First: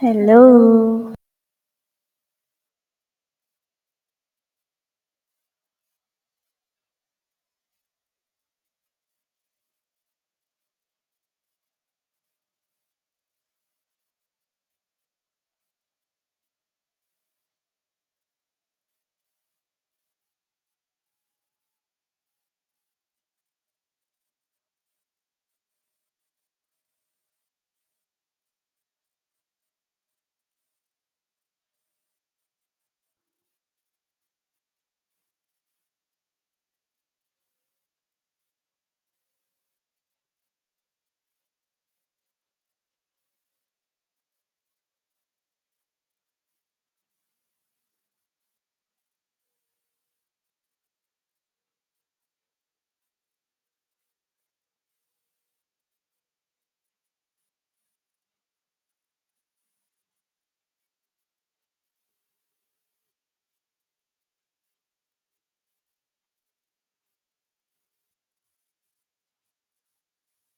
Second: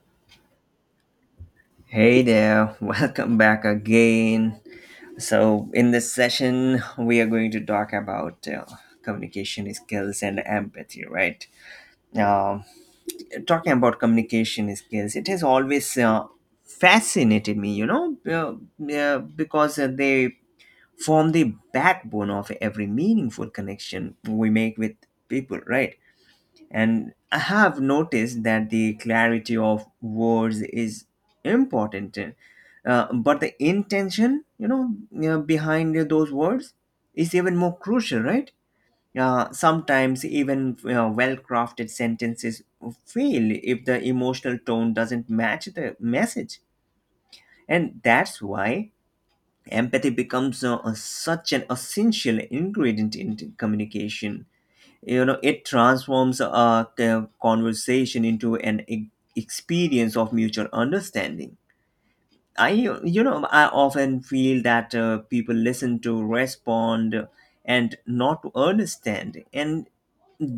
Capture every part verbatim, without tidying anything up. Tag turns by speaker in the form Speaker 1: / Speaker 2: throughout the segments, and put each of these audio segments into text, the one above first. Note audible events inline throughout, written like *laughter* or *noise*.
Speaker 1: Hello.
Speaker 2: Hey there, *laughs* welcome back again. So, in this session, we are going to talk about uh, communication skills and empathy, right? Um Talking about communication skills, it has always uh, fascinated me, you know, uh, uh, because uh, they form the backbone of every meaningful connection we make with people, right? And I have noticed that the clarity of words is important, uh, but the intention, you know, uh, behind those words is even more crucial, right? Uh, sometimes even uh, well-crafted sentences fail if the emotional tone doesn't match the message, and that's why empathy becomes uh, such an essential ingredient in communication you know it transforms a c- conversation into an e- experience of mutual understanding. I you know i often feel that uh, people listen to respond and not to understand, and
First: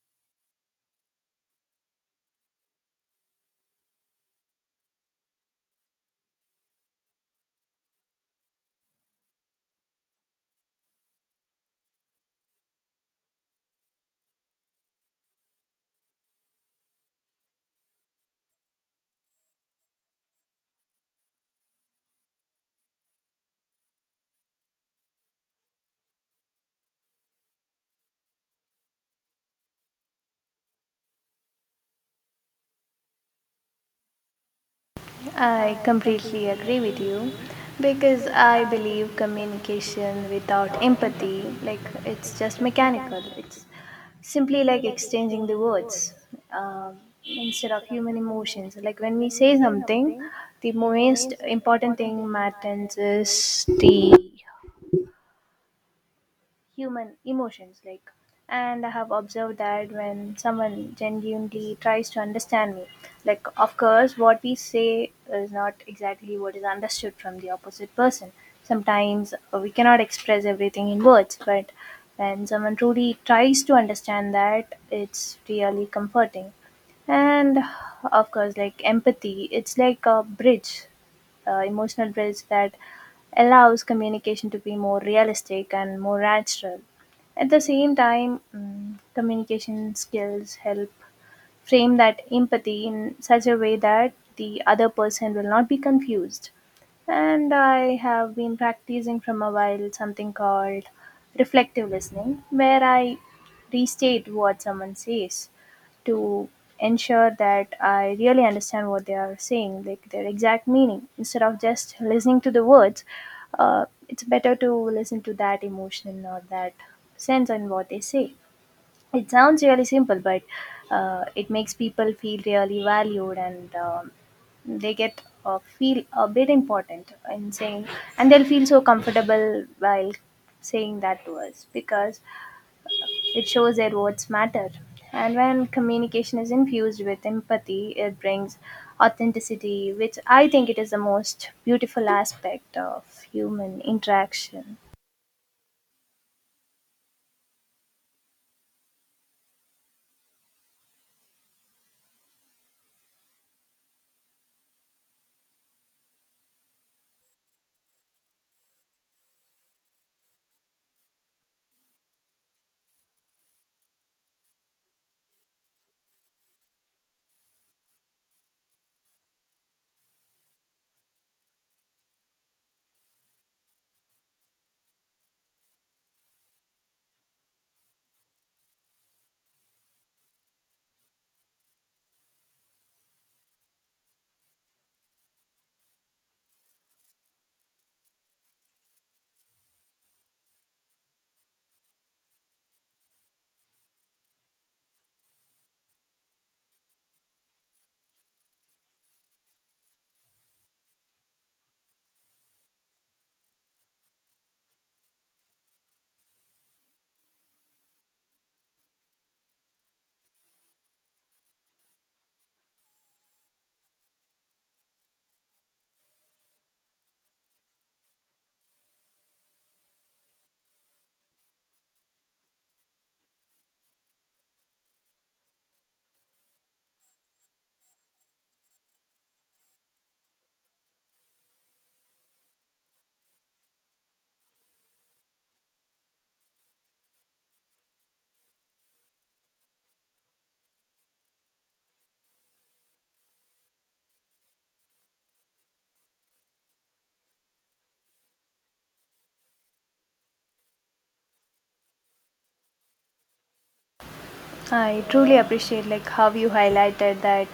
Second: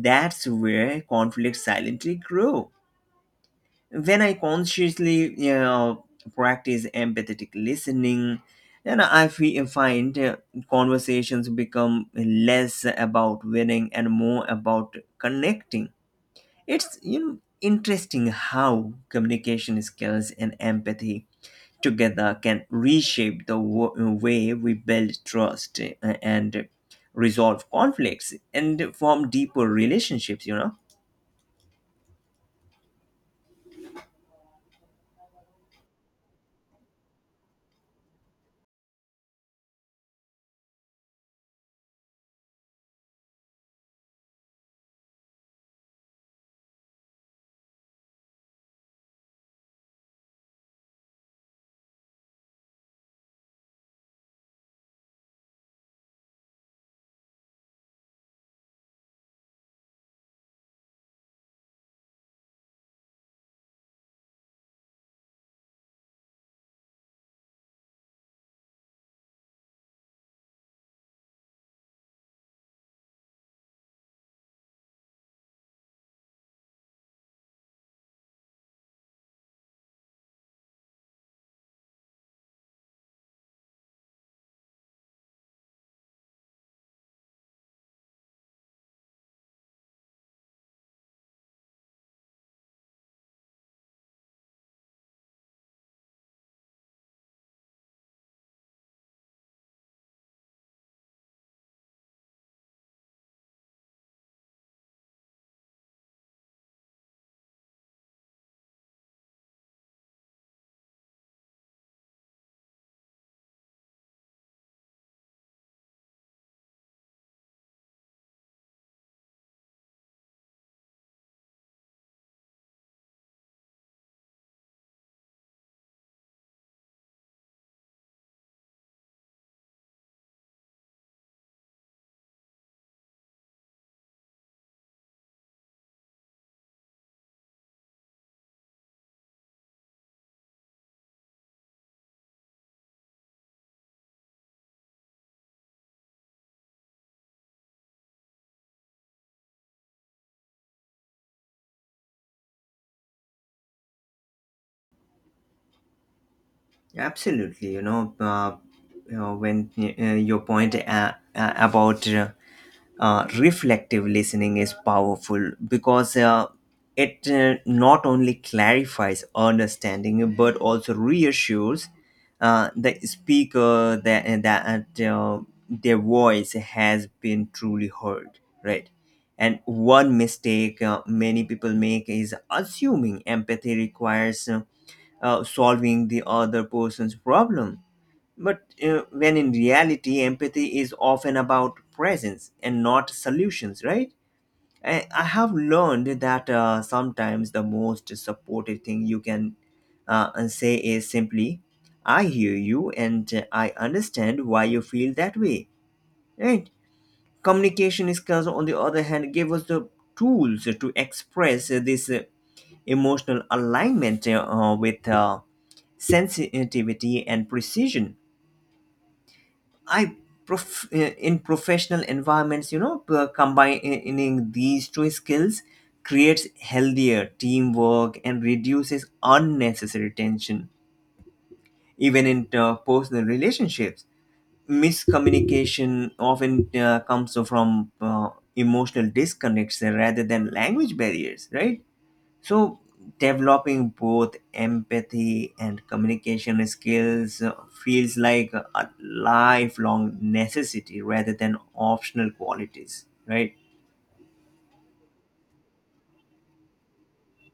Speaker 2: that's where conflicts silently grow. When I consciously, you know, practice empathetic listening, then i fe- find uh, conversations become less about winning and more about connecting. It's, you know, interesting how communication skills and empathy together can reshape the wo- way we build trust, uh, and resolve conflicts and form deeper relationships, you know.
Speaker 1: I completely agree with you because I believe communication without empathy, like, it's just mechanical. It's simply like exchanging the words um, instead of human emotions. Like when we say something, the most important thing matters is the human emotions, like, and I have observed that when someone genuinely tries to understand me, like of course what we say is not exactly what is understood from the opposite person. Sometimes uh, we cannot express everything in words, but when someone truly tries to understand that, it's really comforting. And of course, like, empathy, it's like a bridge, uh, emotional bridge that allows communication to be more realistic and more natural. At the same time, mm, communication skills help frame that empathy in such a way that the other person will not be confused. And I have been practicing from a while something called reflective listening, where I restate what someone says to ensure that I really understand what they are saying, like their exact meaning. Instead of just listening to the words, uh, it's better to listen to that emotion or that sense in what they say. It sounds really simple, but uh, it makes people feel really valued, and um, they get uh, feel a bit important in saying, and they'll feel so comfortable while saying that to us because it shows their words matter. And when communication is infused with empathy, it brings authenticity, which I think it is the most beautiful aspect of human interaction.
Speaker 2: Absolutely, you know, uh, you know, when uh, your point, uh, uh, about uh, uh, reflective listening is powerful because uh, it uh, not only clarifies understanding but also reassures uh, the speaker that, uh, that uh, their voice has been truly heard, right? And one mistake uh, many people make is assuming empathy requires Uh, uh, solving the other person's problem. But uh, when in reality, empathy is often about presence and not solutions, right? I, I have learned that uh, sometimes the most supportive thing you can uh, say is simply, I hear you, and uh, I understand why you feel that way, right? Communication skills, on the other hand, give us the tools to express, uh, this uh, emotional alignment uh, with uh, sensitivity and precision. I prof- uh, in professional environments, you know, p- combining these two skills creates healthier teamwork and reduces unnecessary tension, even in uh, personal relationships. Miscommunication often uh, comes from uh, emotional disconnects rather than language barriers, right? So, developing both empathy and communication skills uh, feels like a lifelong necessity rather than optional qualities, right?
Speaker 1: I truly appreciate like how you highlighted that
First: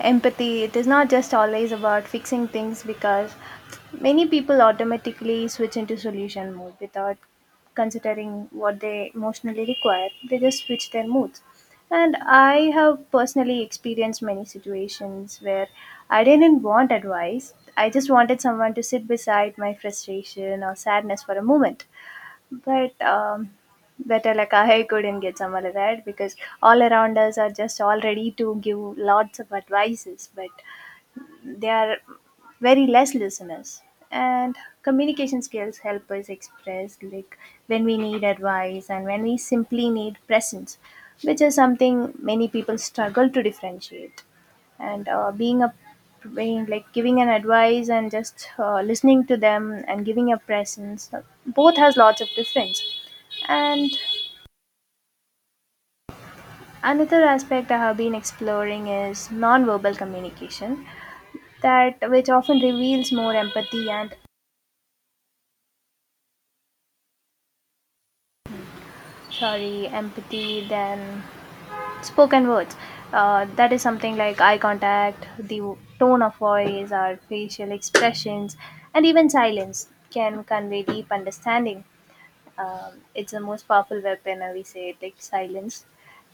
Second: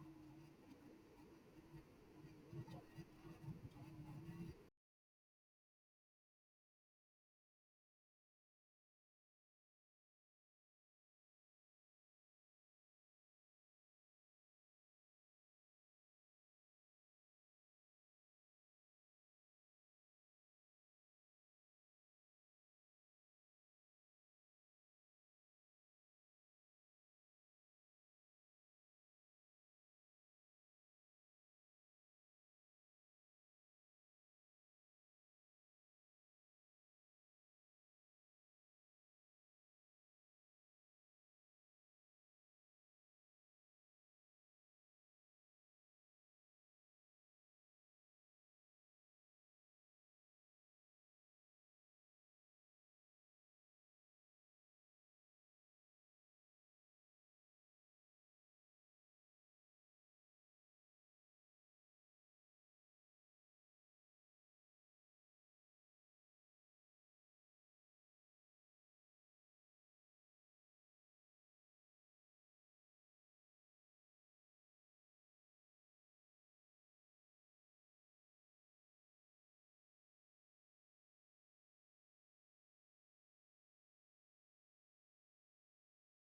Speaker 1: empathy, it is not just always about fixing things because many people automatically switch into solution mode without considering what they emotionally require. They just switch their moods. And I have personally experienced many situations where I didn't want advice, I just wanted someone to sit beside my frustration or sadness for a moment. But um, better, like, I couldn't get somebody right because all around us are just all ready to give lots of advices. But there are very less listeners, and communication skills help us express like when we need advice and when we simply need presence, which is something many people struggle to differentiate. And uh, being a being like giving an advice and just uh, listening to them and giving a presence, uh, both has lots of difference. And another aspect I have been exploring is nonverbal communication, that which often reveals more empathy and, sorry, empathy, then spoken words. Uh, that is something like eye contact, the tone of voice, our facial expressions, and even silence can convey deep understanding. Um, it's the most powerful weapon, uh, we say, it, like silence.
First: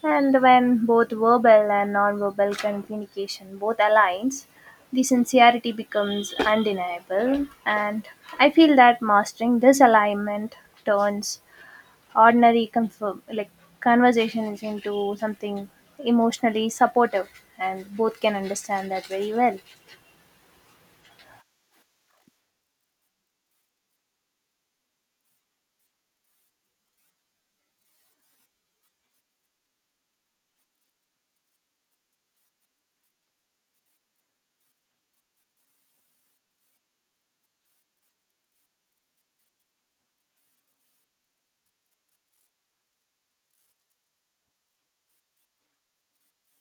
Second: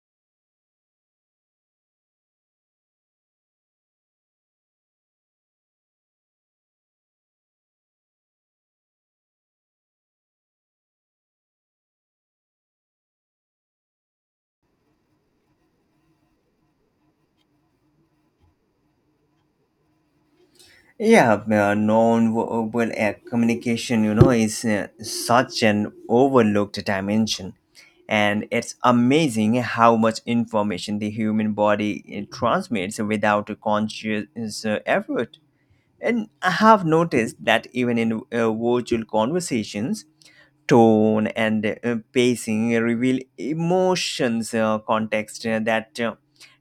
Speaker 1: And when both verbal and non-verbal communication both aligns, the sincerity becomes undeniable. And I feel that mastering this alignment turns ordinary confirm like conversations into something emotionally supportive, and both can understand that very well.
Speaker 2: Yeah, uh, non-verbal uh, communication, you know, is uh, such an overlooked dimension. And it's amazing how much information the human body uh, transmits without a conscious uh, effort. And I have noticed that even in uh, virtual conversations, tone and uh, pacing reveal emotions, uh, context uh, that uh,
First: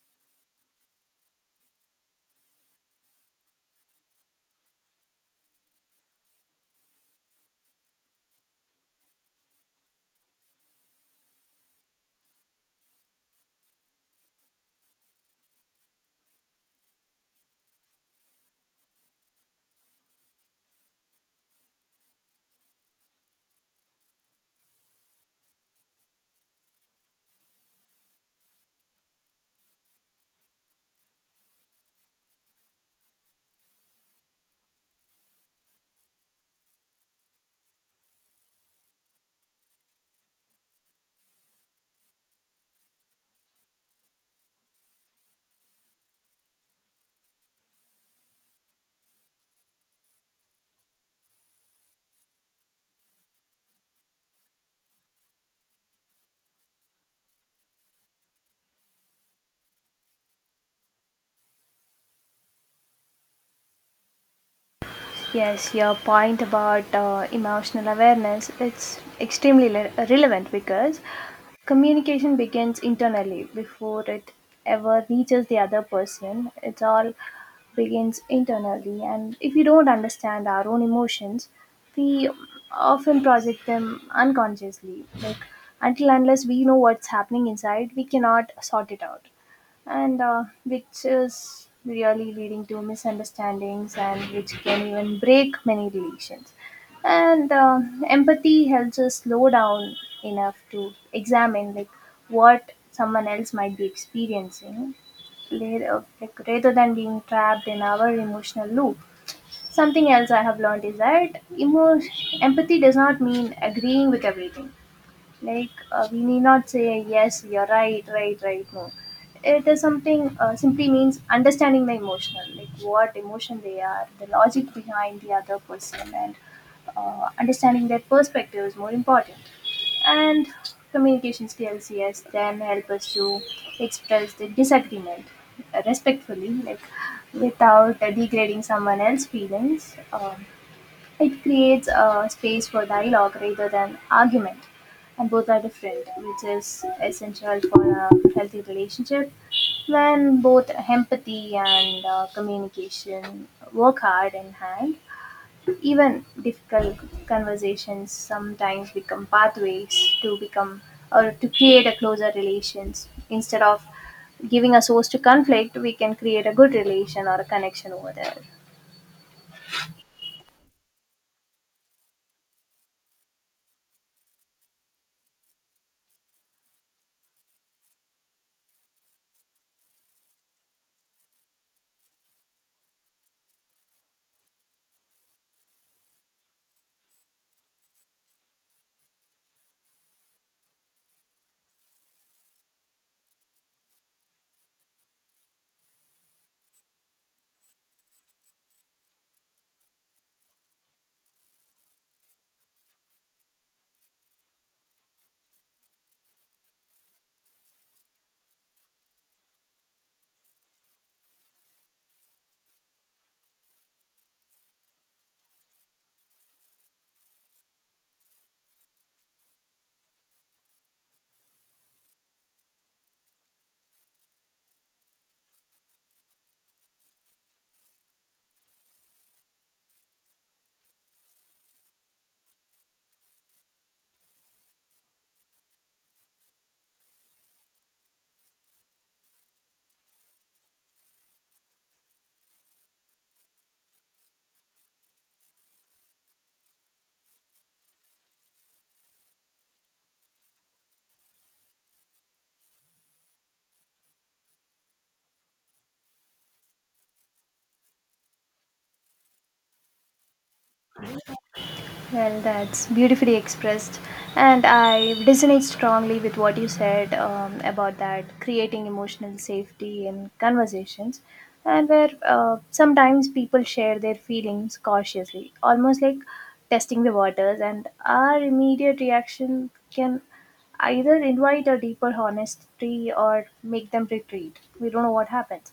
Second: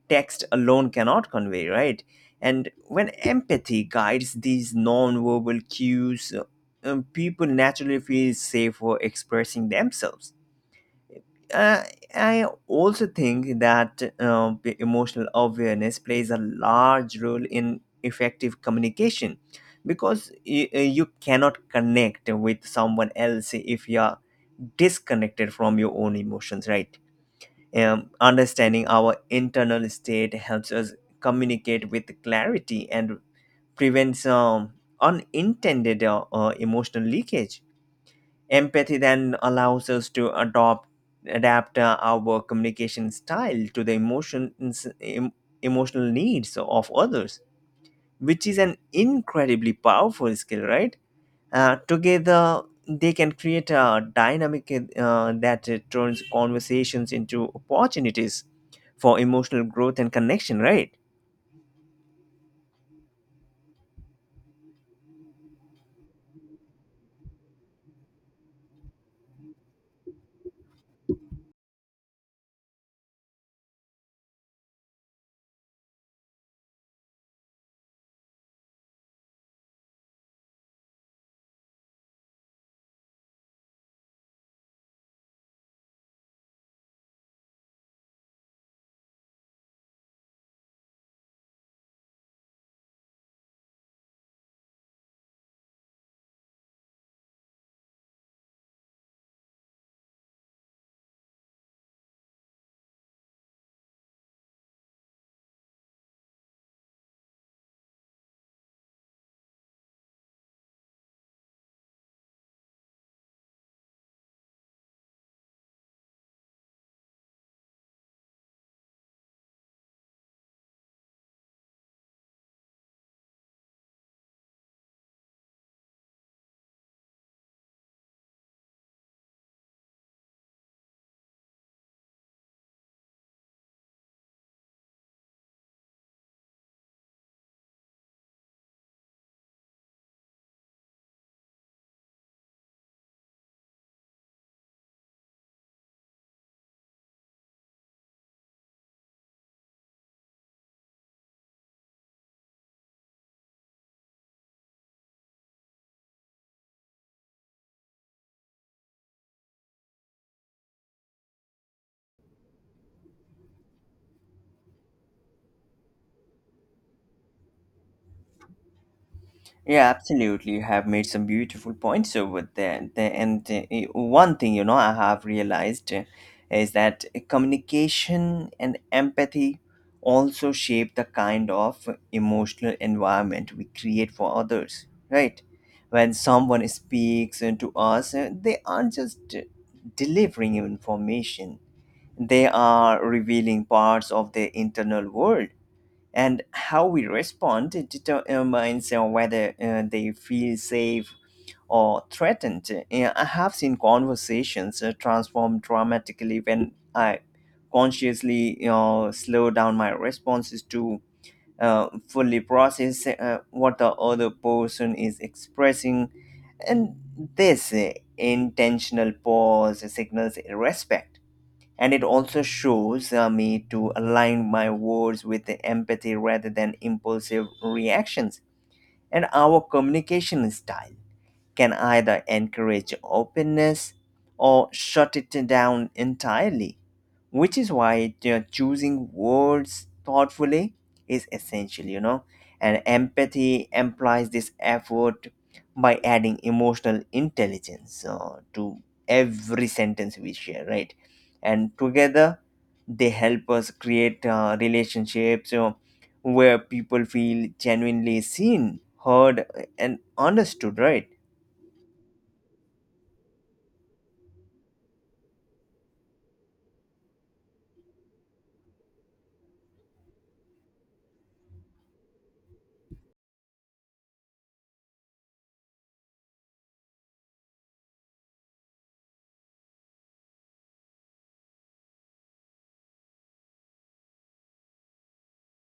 Speaker 2: text alone cannot convey, right? And when empathy guides these non-verbal cues, uh, um, people naturally feel safe for expressing themselves. uh, I also think that uh, p- emotional awareness plays a large role in effective communication, because you, you cannot connect with someone else if you are disconnected from your own emotions, right? Um, understanding our internal state helps us communicate with clarity and prevents um, unintended uh, uh, emotional leakage. Empathy then allows us to adopt adapt uh, our communication style to the emotion em- emotional needs of others, which is an incredibly powerful skill, right? Uh, together, they can create a dynamic uh, that turns conversations into opportunities for emotional growth and connection, right?
Speaker 1: Yes, your point about uh, emotional awareness, it's extremely le- relevant because communication begins internally before it ever reaches the other person. It all begins internally, and if we don't understand our own emotions, we often project them unconsciously. Like until unless we know what's happening inside, we cannot sort it out. And uh, which is really leading to misunderstandings and which can even break many relations. And uh, empathy helps us slow down enough to examine like what someone else might be experiencing later, like rather than being trapped in our emotional loop. Something else I have learned is that emo- empathy does not mean agreeing with everything. Like uh, we need not say yes you're right right right no, it is something uh, simply means understanding the emotional, like what emotion they are, the logic behind the other person. And uh, understanding their perspective is more important. And communication skills, yes, then help us to express the disagreement uh, respectfully, like without uh, degrading someone else's feelings. Um, it creates a space for dialogue rather than argument, and both are different, which is essential for a healthy relationship. When both empathy and uh, communication work hard in hand, even difficult conversations sometimes become pathways to become or to create a closer relations. Instead of giving a source to conflict, we can create a good relation or a connection over there.
Speaker 2: Yeah, absolutely. You have made some beautiful points over there. The- And uh, eh, one thing, you know, I have realized uh, is that communication and empathy also shape the kind of emotional environment we create for others, right? When someone speaks uh, to us, uh, they aren't just uh, delivering information, they are revealing parts of their internal world, and how we respond determines uh, whether uh, they feel safe or threatened. Uh, I have seen conversations uh, transform dramatically when I consciously, you know, slow down my responses to uh, fully process uh, what the other person is expressing. And this uh, intentional pause signals respect, and it also shows uh, me to align my words with the empathy rather than impulsive reactions. And our communication style can either encourage openness or shut it down entirely, which is why, you know, choosing words thoughtfully is essential, you know. And empathy implies this effort by adding emotional intelligence uh, to every sentence we share, right? And together, they help us create uh, relationships, you know, where people feel genuinely seen, heard, and understood, right?
Speaker 1: Well, that's beautifully expressed, and I resonate strongly with what you said um, about that creating emotional safety in conversations, and where uh, sometimes people share their feelings cautiously, almost like testing the waters, and our immediate reaction can either invite a deeper honesty or make them retreat. We don't know what happens.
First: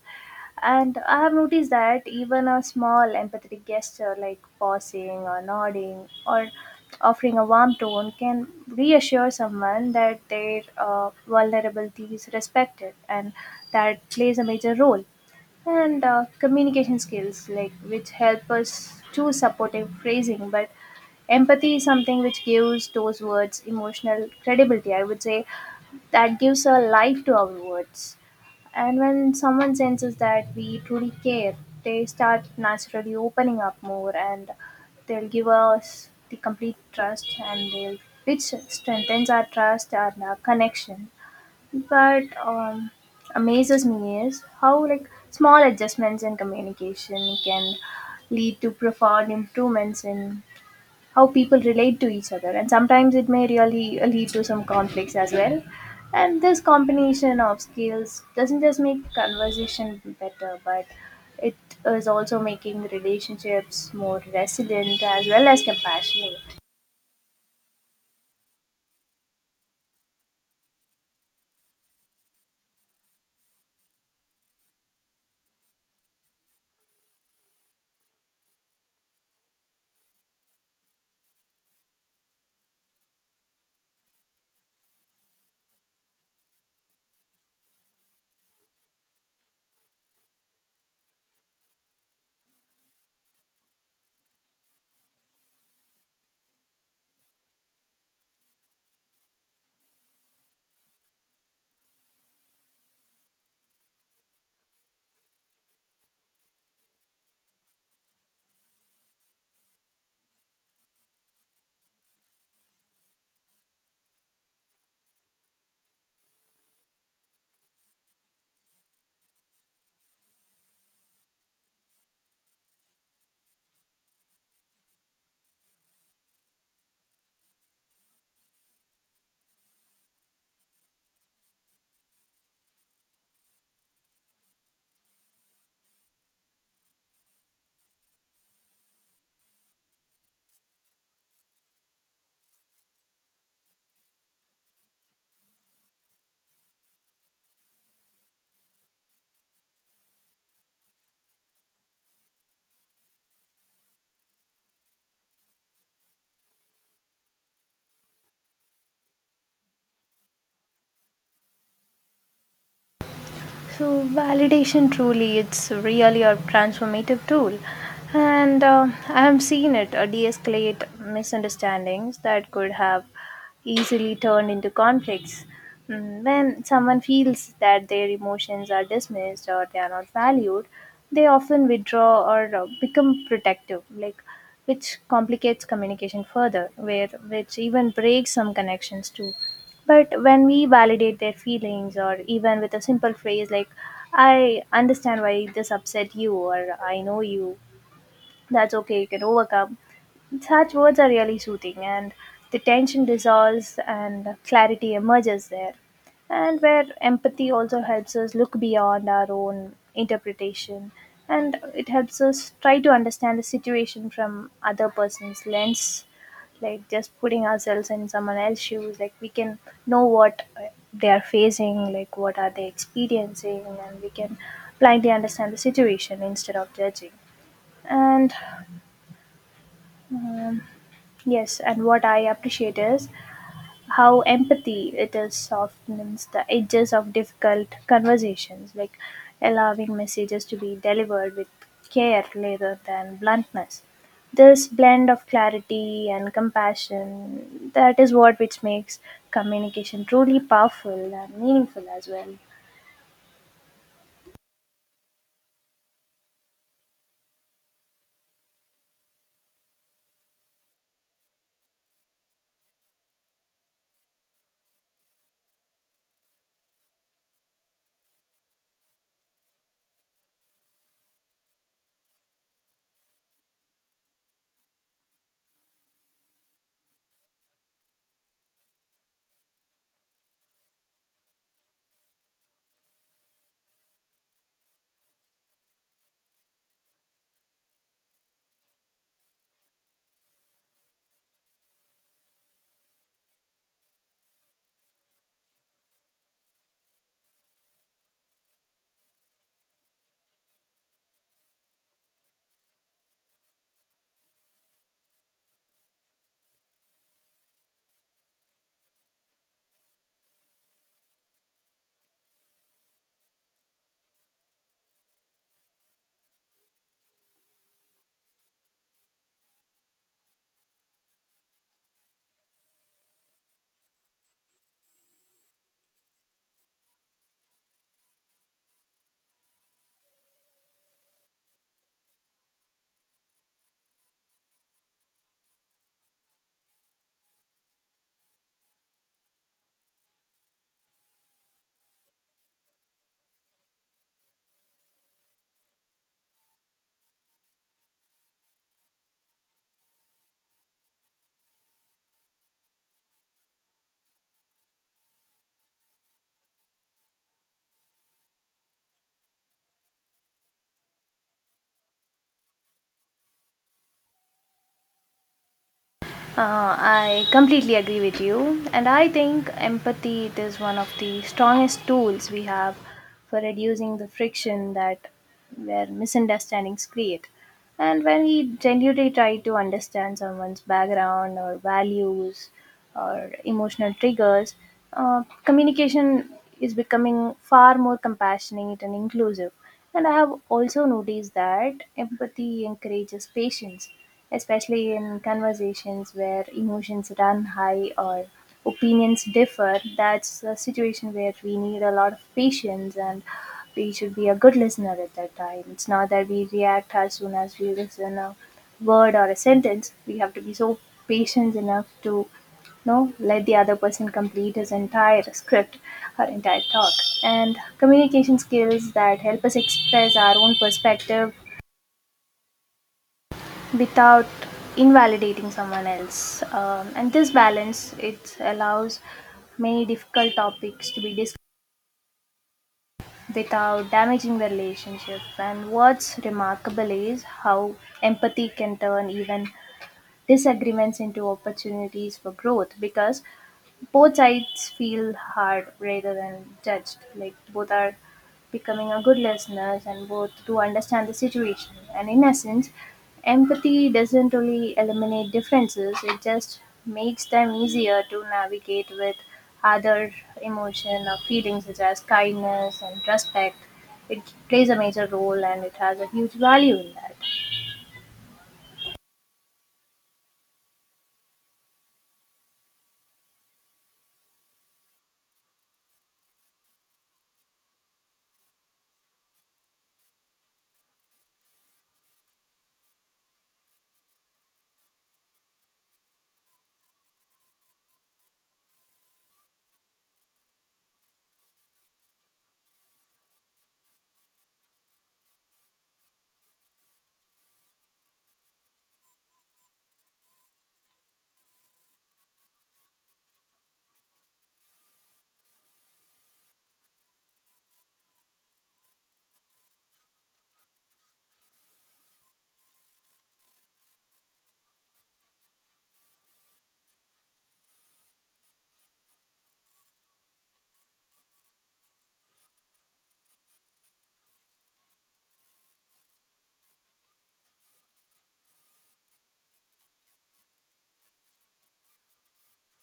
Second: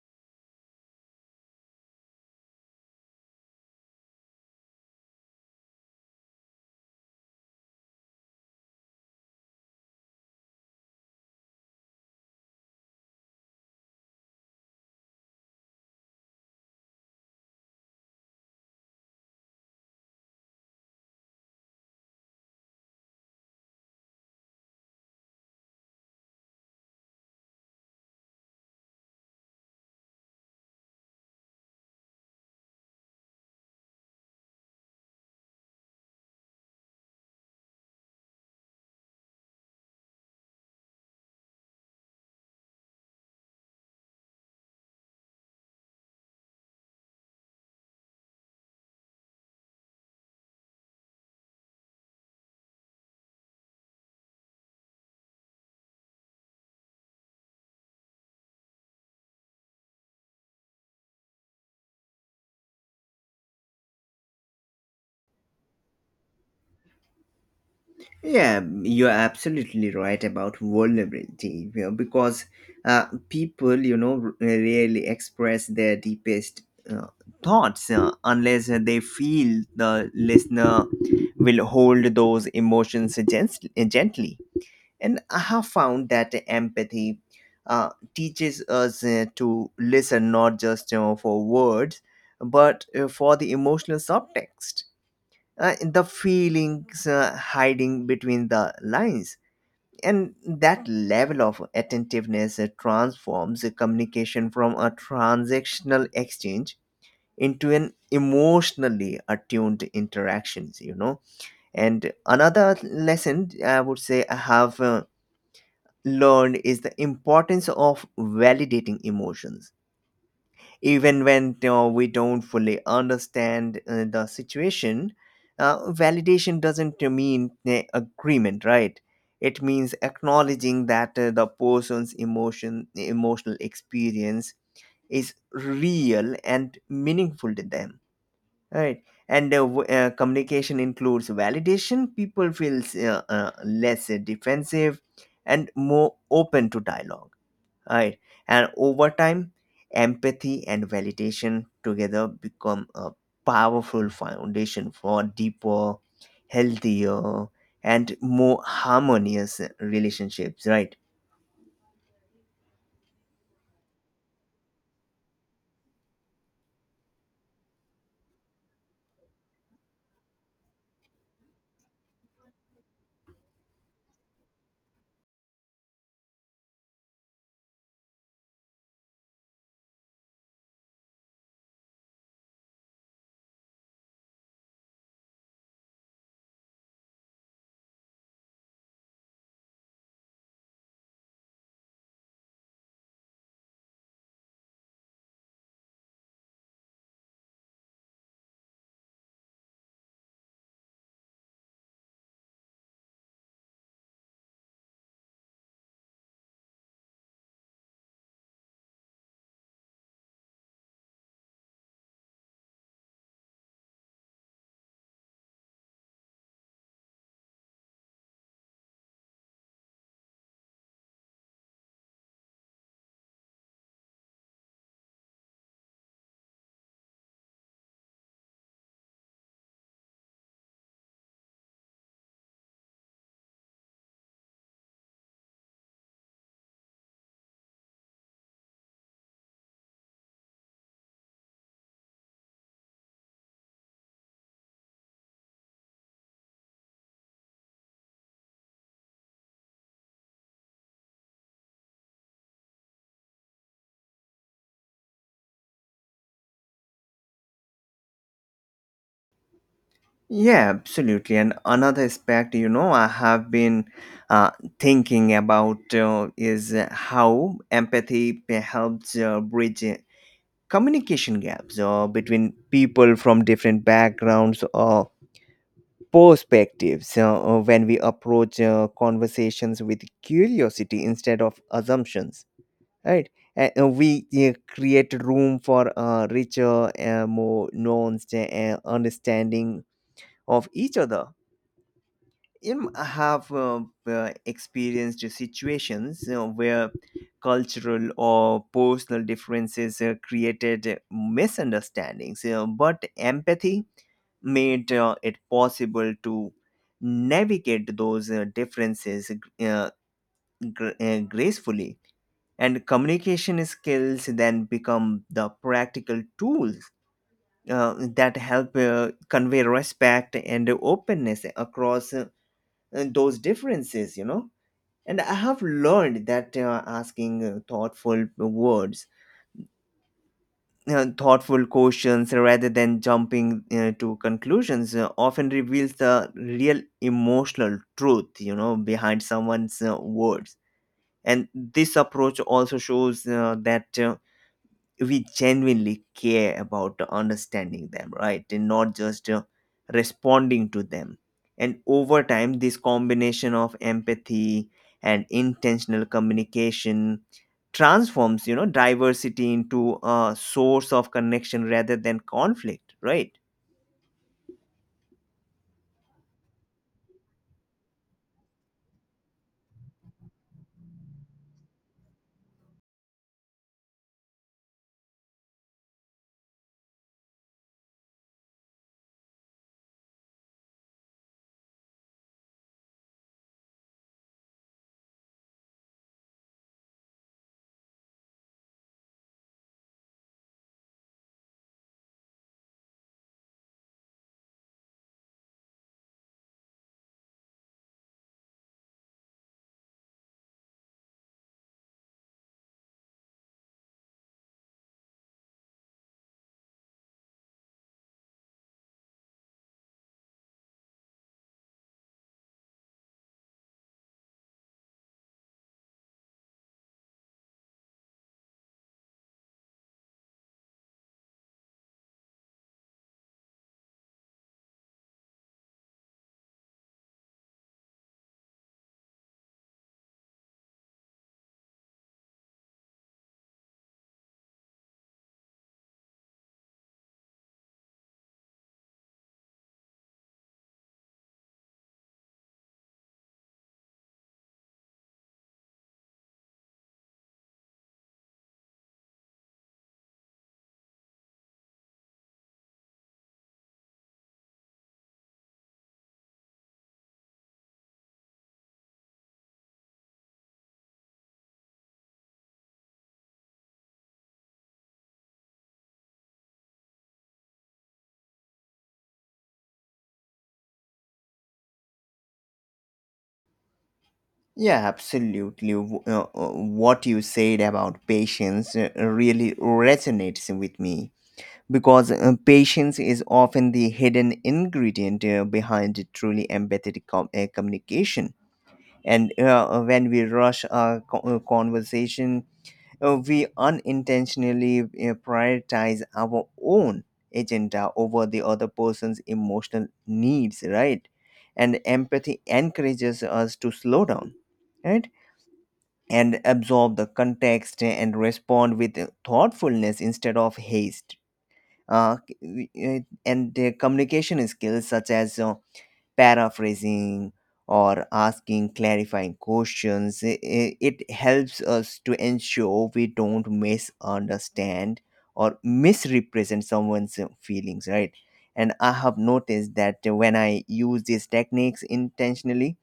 Speaker 1: And I have noticed that even a small empathetic gesture like pausing or nodding or offering a warm tone can reassure someone that their uh, vulnerability is respected, and that plays a major role. And uh, communication skills, like which help us choose supportive phrasing, but empathy is something which gives those words emotional credibility. I would say that gives a life to our words. And when someone senses that we truly care, they start naturally opening up more, and they'll give us the complete trust, and they'll which strengthens our trust and our connection. But um, amazes me is how like small adjustments in communication can lead to profound improvements in how people relate to each other, and sometimes it may really lead to some conflicts as well. And this combination of skills doesn't just make conversation better, but it is also making relationships more resilient as well as compassionate.
Speaker 2: Yeah, you're absolutely right about vulnerability, you know, because uh, people, you know, r- rarely express their deepest uh, thoughts uh, unless they feel the listener will hold those emotions gens- gently. And I have found that empathy uh, teaches us uh, to listen not just uh, for words, but uh, for the emotional subtext, uh, the feelings uh, hiding between the lines. And that level of attentiveness uh, transforms a communication from a transactional exchange into an emotionally attuned interactions, you know. And another lesson, I would say, I have uh, learned is the importance of validating emotions even when, you know, we don't fully understand uh, the situation. Uh, validation doesn't mean uh, agreement, right? It means acknowledging that uh, the person's emotion emotional experience is real and meaningful to them, right? And uh, w- uh, communication includes validation, people feel uh, uh, less defensive and more open to dialogue, right. And over time, empathy and validation together become a powerful foundation for deeper, healthier, and more harmonious relationships, right?
Speaker 1: So validation truly, it's really a transformative tool. And uh, I have seen it uh, de-escalate misunderstandings that could have easily turned into conflicts. Mm, when someone feels that their emotions are dismissed or they are not valued, they often withdraw or uh, become protective, like which complicates communication further, where which even breaks some connections too. But when we validate their feelings, or even with a simple phrase like, I understand why this upset you, or I know you, that's okay, you can overcome. Such words are really soothing, and the tension dissolves and clarity emerges there. And where empathy also helps us look beyond our own interpretation, and it helps us try to understand the situation from other person's lens, like just putting ourselves in someone else's shoes, like we can know what uh, they are facing, like what are they experiencing, and we can blindly understand the situation instead of judging. And um, yes, and what I appreciate is how empathy, it is softens the edges of difficult conversations, like allowing messages to be delivered with care rather than bluntness. This blend of clarity and compassion, that is what which makes communication truly powerful and meaningful as well.
Speaker 2: Yeah, absolutely. And another aspect, you know, I have been uh, thinking about, uh, is how empathy helps uh, bridge communication gaps uh, between people from different backgrounds or perspectives. Uh, uh, when we approach uh, conversations with curiosity instead of assumptions, right? And uh, we uh, create room for a richer, uh, more nuanced uh, understanding of each other, you know. I have uh, uh, experienced situations, you know, where cultural or personal differences uh, created misunderstandings, you know, but empathy made uh, it possible to navigate those uh, differences uh, gr- uh, gracefully. And communication skills then become the practical tools uh, that help uh, convey respect and openness across uh, those differences, you know. And I have learned that uh, asking uh, thoughtful words uh, thoughtful questions rather than jumping uh, to conclusions uh, often reveals the real emotional truth, you know, behind someone's uh, words. And this approach also shows uh, that uh, we genuinely care about understanding them, right? And not just uh, responding to them. And over time, this combination of empathy and intentional communication transforms, you know, diversity into a source of connection rather than conflict, right?
Speaker 1: Uh, I completely agree with you, and I think empathy, it is one of the strongest tools we have for reducing the friction that where misunderstandings create. And when we genuinely try to understand someone's background or values or emotional triggers, uh, communication is becoming far more compassionate and inclusive. And I have also noticed that empathy encourages patience, especially in conversations where emotions run high or opinions differ. That's a situation where we need a lot of patience, and we should be a good listener at that time. It's not that we react as soon as we listen a word or a sentence. We have to be so patient enough to, no, let the other person complete his entire script, her entire talk. And communication skills that help us express our own perspective without invalidating someone else. Um, and this balance, it allows many difficult topics to be discussed without damaging the relationship. And what's remarkable is how empathy can turn even disagreements into opportunities for growth because both sides feel hard rather than judged. Like both are becoming a good listeners and both do understand the situation. And in essence, empathy doesn't really eliminate differences. It just makes them easier to navigate with other emotion or feelings such as kindness and respect. It plays a major role, and it has a huge value in that.
Speaker 2: Yeah, absolutely. W- Uh, uh, what you said about patience uh, really resonates with me, because uh, patience is often the hidden ingredient uh, behind truly empathetic com- uh, communication. And uh, when we rush a co- uh, conversation, uh, we unintentionally uh, prioritize our own agenda over the other person's emotional needs, right? And empathy encourages us to slow down, right? And absorb the context and respond with thoughtfulness instead of haste. Uh, k- we- eh, and their communication skills, such as uh, paraphrasing or asking clarifying questions, i- i- it helps us to ensure we don't misunderstand or misrepresent someone's uh, feelings, right. And I have noticed that when I use these techniques intentionally,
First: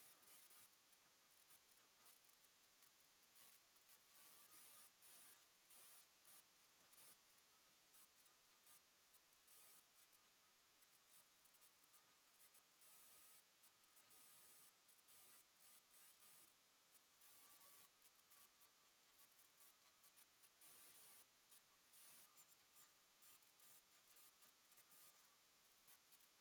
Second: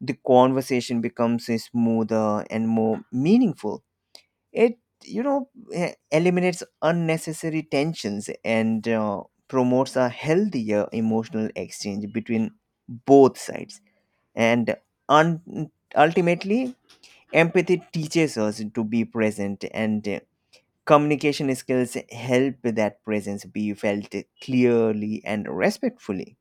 Speaker 2: the conversation becomes uh, smoother and more meaningful. It, you know, eh, eliminates unnecessary tensions and uh, promotes a healthier emotional exchange between both sides. And un- ultimately, empathy teaches us to be present, and uh, communication skills help that presence be felt clearly and respectfully.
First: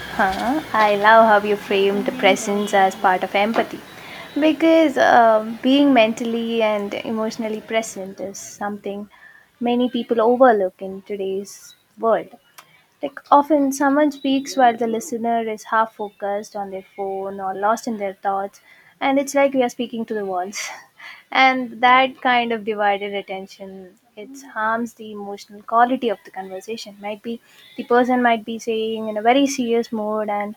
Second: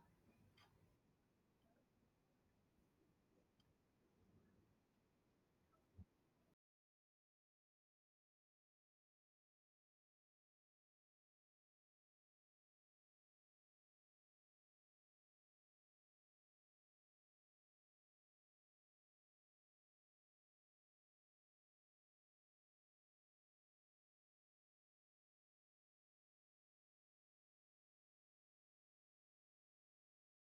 Speaker 1: Huh? I love how you framed the presence as part of empathy. Because uh, being mentally and emotionally present is something many people overlook in today's world. Like often someone speaks while the listener is half focused on their phone or lost in their thoughts, and it's like we are speaking to the walls. *laughs* And that kind of divided attention, it harms the emotional quality of the conversation. Might be the person might be saying in a very serious mode, and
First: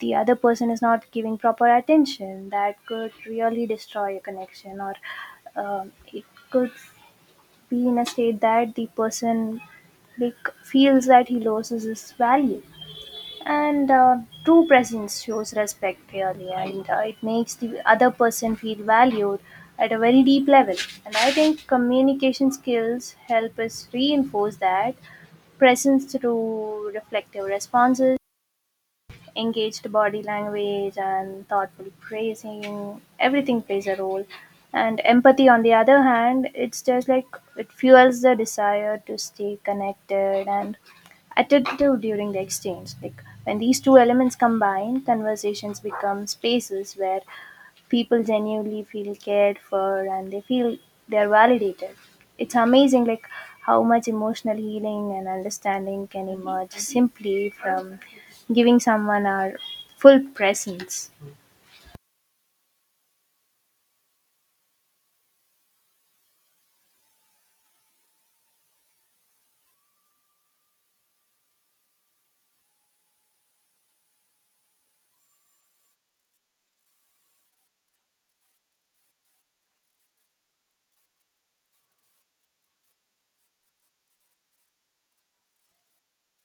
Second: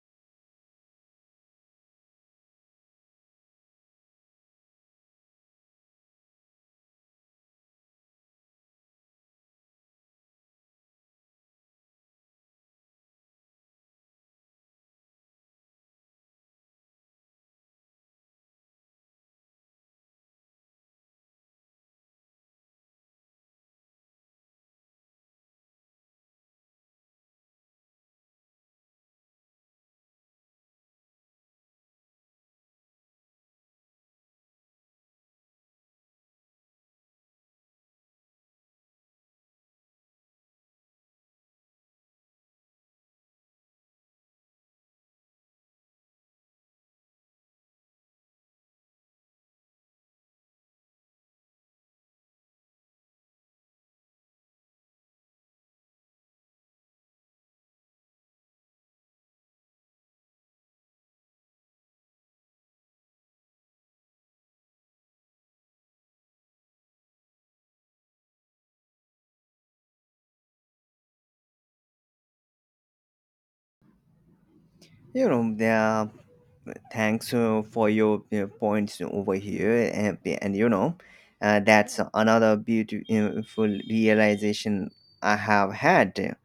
Speaker 1: the other person is not giving proper attention. That could really destroy a connection or um, it could be in a state that the person like feels that he loses his value. And uh, true presence shows respect, really, and uh, it makes the other person feel valued at a very deep level. And I think communication skills help us reinforce that presence through reflective responses, engaged body language, and thoughtful praising. Everything plays a role. And empathy, on the other hand, it's just like it fuels the desire to stay connected and attentive during the exchange. Like when these two elements combine, conversations become spaces where people genuinely feel cared for and they feel they're validated. It's amazing like how much emotional healing and understanding can emerge simply from giving someone our full presence.
Speaker 2: You know, the, thanks uh, for your uh, points over here, and, and you know, uh, that's another beautiful realization I have had.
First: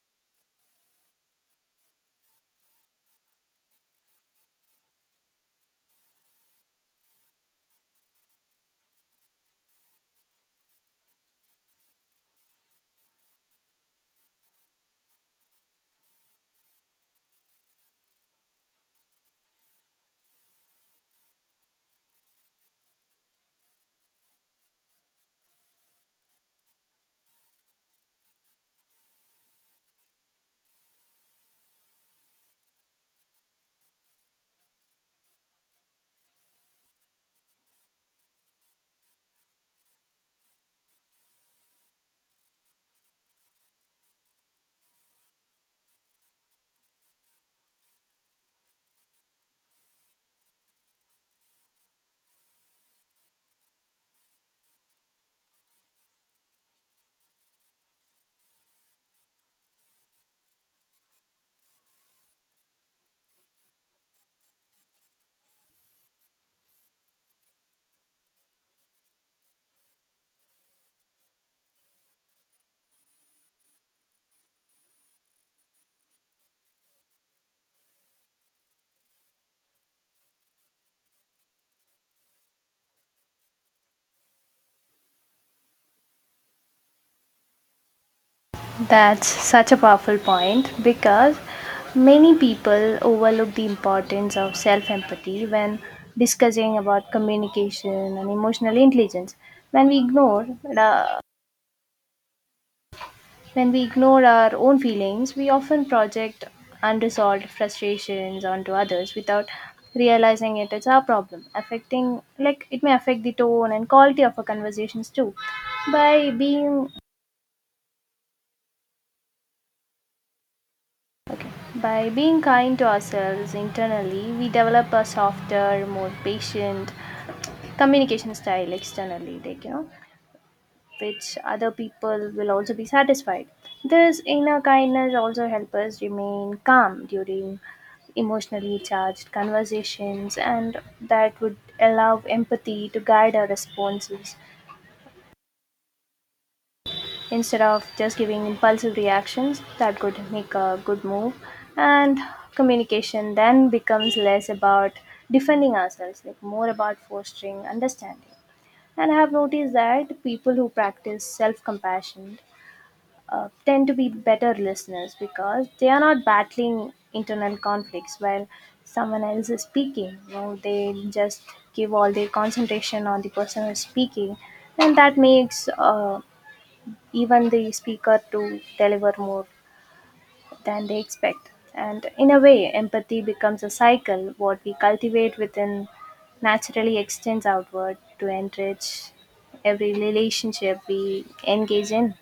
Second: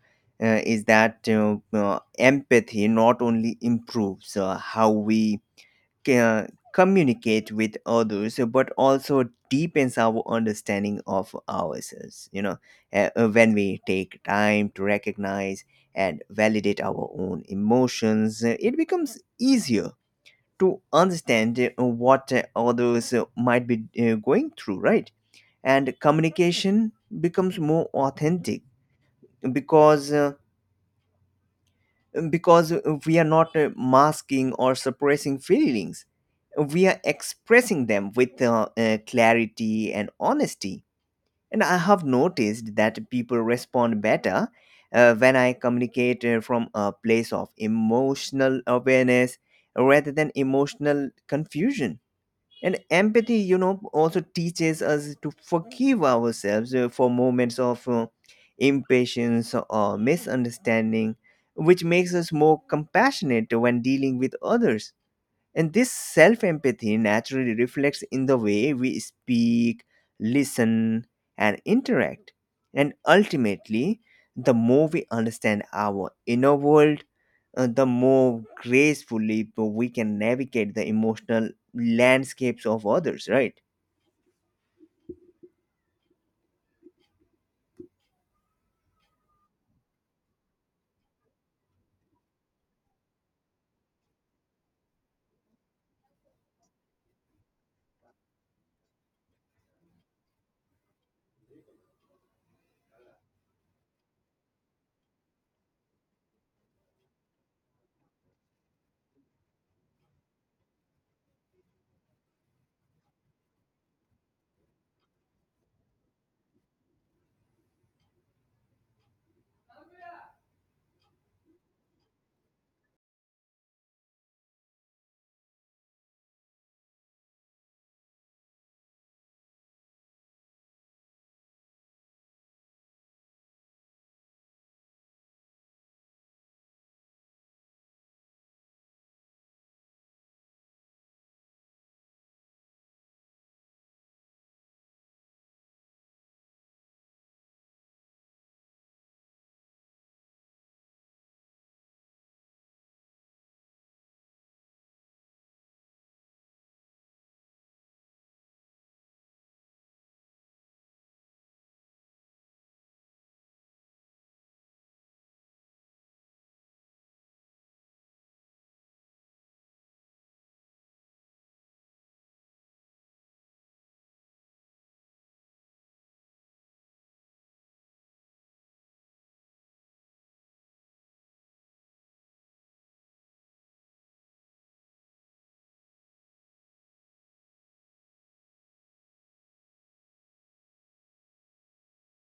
Speaker 2: Uh, is that uh, uh, empathy not only improves uh, how we uh, communicate with others but also deepens our understanding of ourselves, you know. Uh, uh, when we take time to recognize and validate our own emotions, uh, it becomes easier to understand uh, what uh, others uh, might be uh, going through, right. And communication becomes more authentic, because uh, um, because uh, we are not uh, masking or suppressing feelings. We are expressing them with uh, uh, clarity and honesty. And I have noticed that people respond better uh, when I communicate uh, from a place of emotional awareness rather than emotional confusion. And empathy, you know, also teaches us to forgive ourselves uh, for moments of uh, impatience or misunderstanding, which makes us more compassionate when dealing with others. And this self empathy naturally reflects in the way we speak, listen, and interact. And ultimately, the more we understand our inner world, uh, the more gracefully we can navigate the emotional landscapes of others, right?
Speaker 1: That's such a powerful point because many people overlook the importance of self-empathy when discussing about communication and emotional intelligence. When we ignore the When we ignore our own feelings, we often project unresolved frustrations onto others without realizing it is our problem, affecting, like, it may affect the tone and quality of our conversations too. By being okay, by being kind to ourselves internally, we develop a softer, more patient communication style externally, like, you know, which other people will also be satisfied. This inner kindness also helps us remain calm during emotionally charged conversations, and that would allow empathy to guide our responses instead of just giving impulsive reactions that could make a good move. And communication then becomes less about defending ourselves, like more about fostering understanding. And I have noticed that people who practice self compassion uh, tend to be better listeners because they are not battling internal conflicts while someone else is speaking. You know, they just give all their concentration on the person who is speaking, and that makes uh, even the speaker to deliver more than they expect. And in a way, empathy becomes a cycle. What we cultivate within naturally extends outward to enrich every relationship we engage in.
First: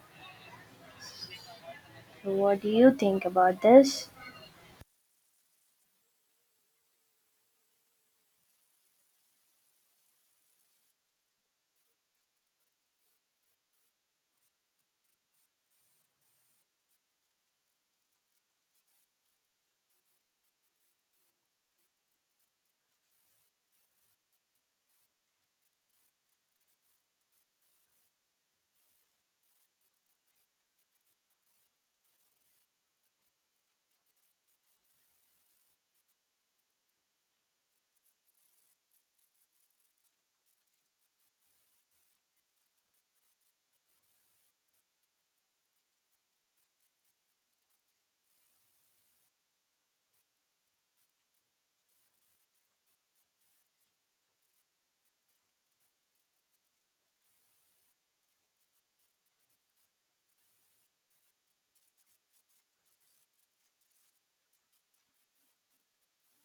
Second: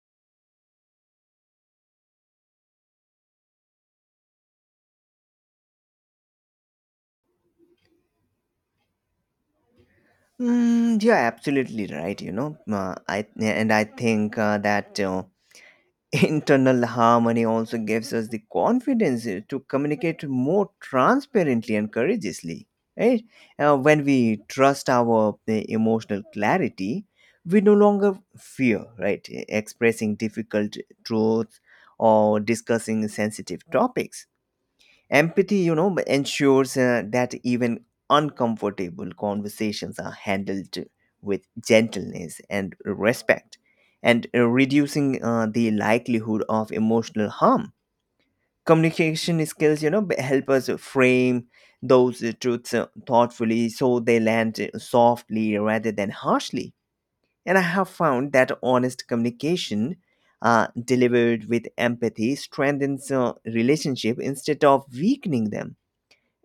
Speaker 1: What do you think about this?
Speaker 2: Mm, you're absolutely right. You know, uh, I and I think uh, that uh, internal harmony also gives us the confidence uh, to communicate more transparently and courageously. Right? Uh, when we trust our uh, emotional clarity, we no longer fear, right, expressing difficult truths or discussing sensitive topics. Empathy, you know, ensures uh, that even uncomfortable conversations are handled with gentleness and respect, and uh, reducing uh, the likelihood of emotional harm. Communication skills, you know, b- help us frame those uh, truths uh, thoughtfully so they land uh, softly rather than harshly. And I have found that honest communication uh, delivered with empathy strengthens uh, relationship instead of weakening them.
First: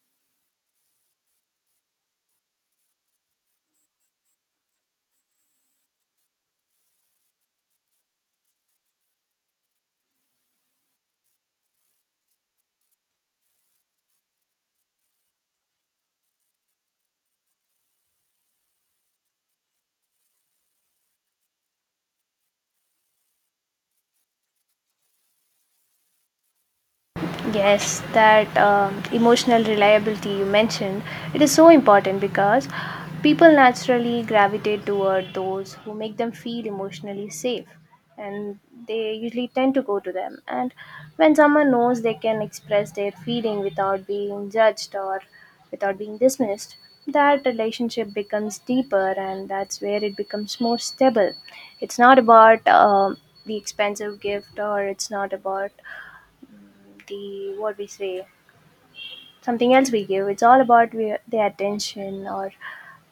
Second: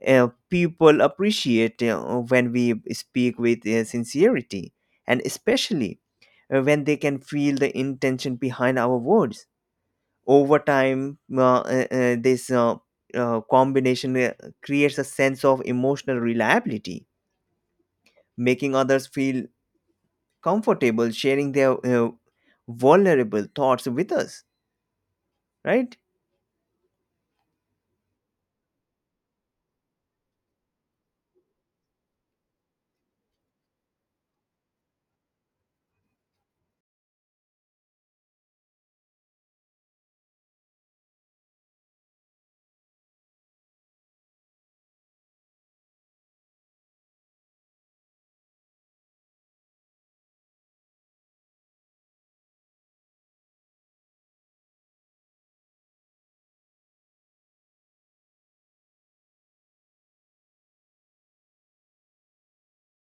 Speaker 2: uh, People appreciate uh, when we speak with uh, sincerity, and especially uh, when they can feel the intention behind our words. Over time uh, uh, uh, this uh, uh, combination uh, creates a sense of emotional reliability, making others feel comfortable sharing their uh, vulnerable thoughts with us, right?
Speaker 1: Yes, that um, emotional reliability you mentioned, it is so important because people naturally gravitate toward those who make them feel emotionally safe, and they usually tend to go to them. And when someone knows they can express their feeling without being judged or without being dismissed, that relationship becomes deeper and that's where it becomes more stable. It's not about um the expensive gift, or it's not about the what we say something else we give. It's all about we, the attention, or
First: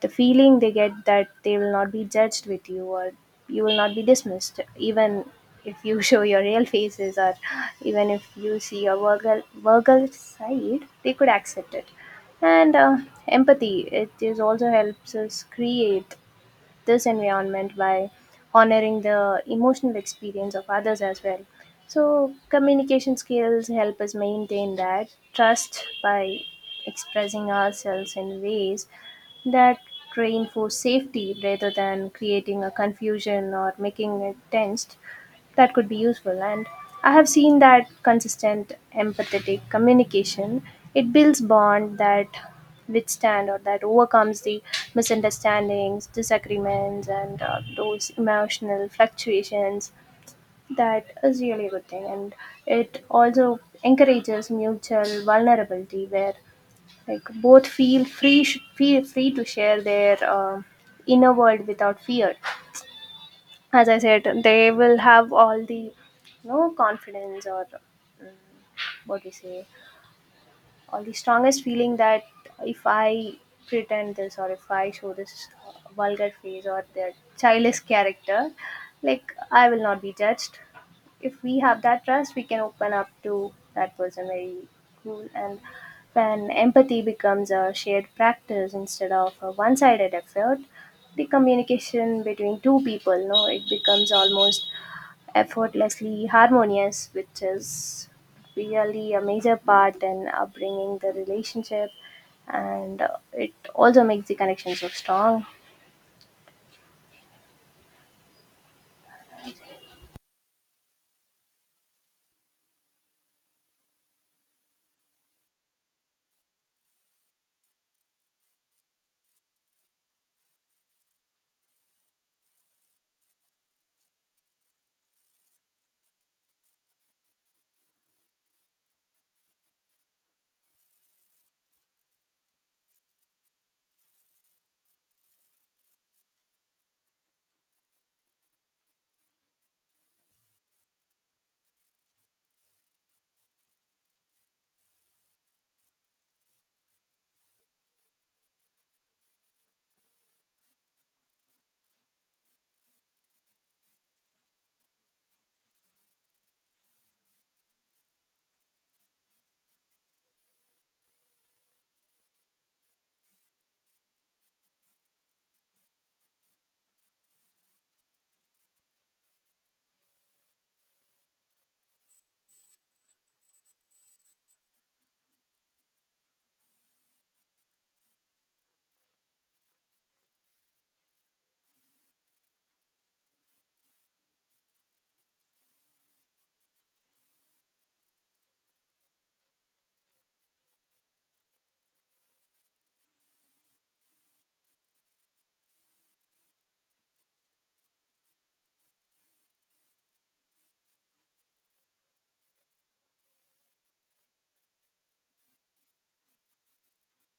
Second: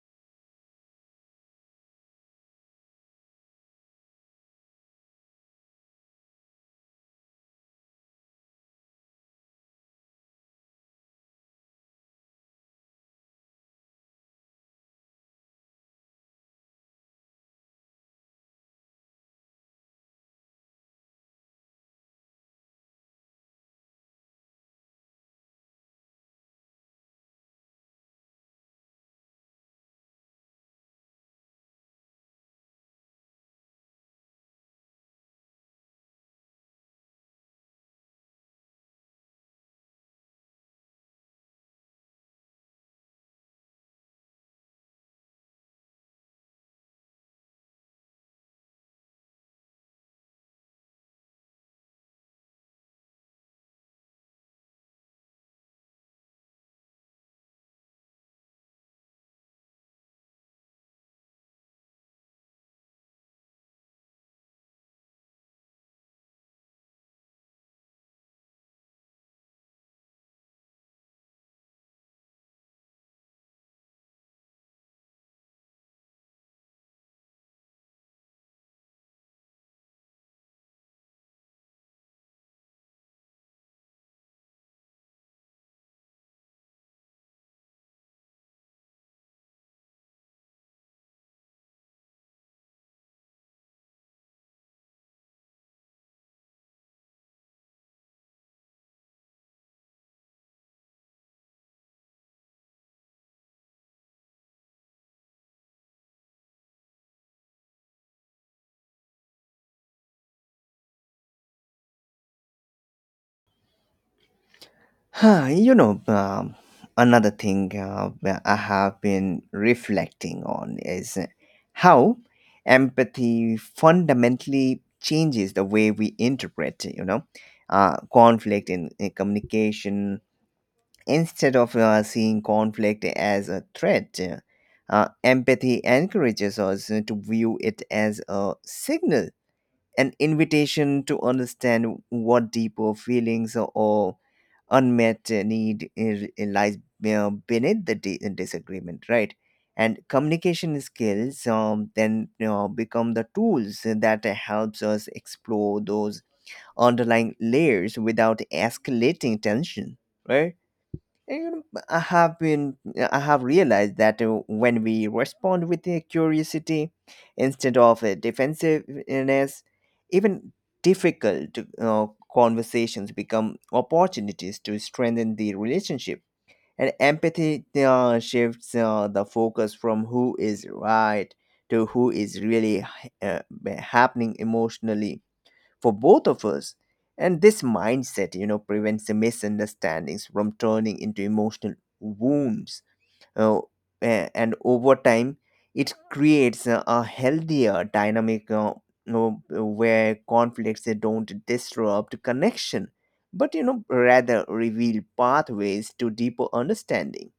Speaker 1: the feeling they get that they will not be judged with you, or you will not be dismissed even if you *laughs* show your real faces, or even if you see your verbal verbal side, they could accept it. And uh, empathy, it is also helps us create this environment by honoring the emotional experience of others as well. So, communication skills help us maintain that trust by expressing ourselves in ways that reinforce safety rather than creating a confusion or making it tensed. That could be useful. And I have seen that consistent empathetic communication, it builds bond that withstand or that overcomes the misunderstandings, disagreements, and uh, those emotional fluctuations. That is really a good thing. And it also encourages mutual vulnerability where like both feel free sh- feel free to share their uh, inner world without fear. As I said, they will have all the, you know, confidence, or what we say, all the strongest feeling that if I pretend this or if I show this vulgar face or their childish character, like, I will not be judged. If we have that trust, we can open up to that person very cool. And when empathy becomes a shared practice instead of a one-sided effort, the communication between two people, no, it becomes almost effortlessly harmonious, which is really a major part in upbringing the relationship, and uh, it also makes the connection so strong.
Speaker 2: Huh, you know, um, Another thing uh, where I have been reflecting on is how empathy fundamentally changes the way we interpret, you know, uh, conflict in, in communication. Instead of uh, seeing conflict as a threat, uh, empathy encourages us to view it as a signal, an invitation to understand what deeper feelings or unmet uh, need i- i- lies uh, beneath the di- uh, disagreement, right? And communication skills um, then, you know, become the tools that helps us explore those underlying layers without escalating tension, right? And, you know, I have been, I have realized that uh, when we respond with a curiosity instead of a defensiveness, even difficult uh, conversations become opportunities to strengthen the relationship. And empathy uh, shifts uh, the focus from who is right to who is really uh, happening emotionally for both of us. And this mindset, you know, prevents the misunderstandings from turning into emotional wounds, uh, a- and over time it creates a, a healthier dynamic, uh, you where conflicts, they don't disrupt connection but, you know rather reveal pathways to deeper understanding.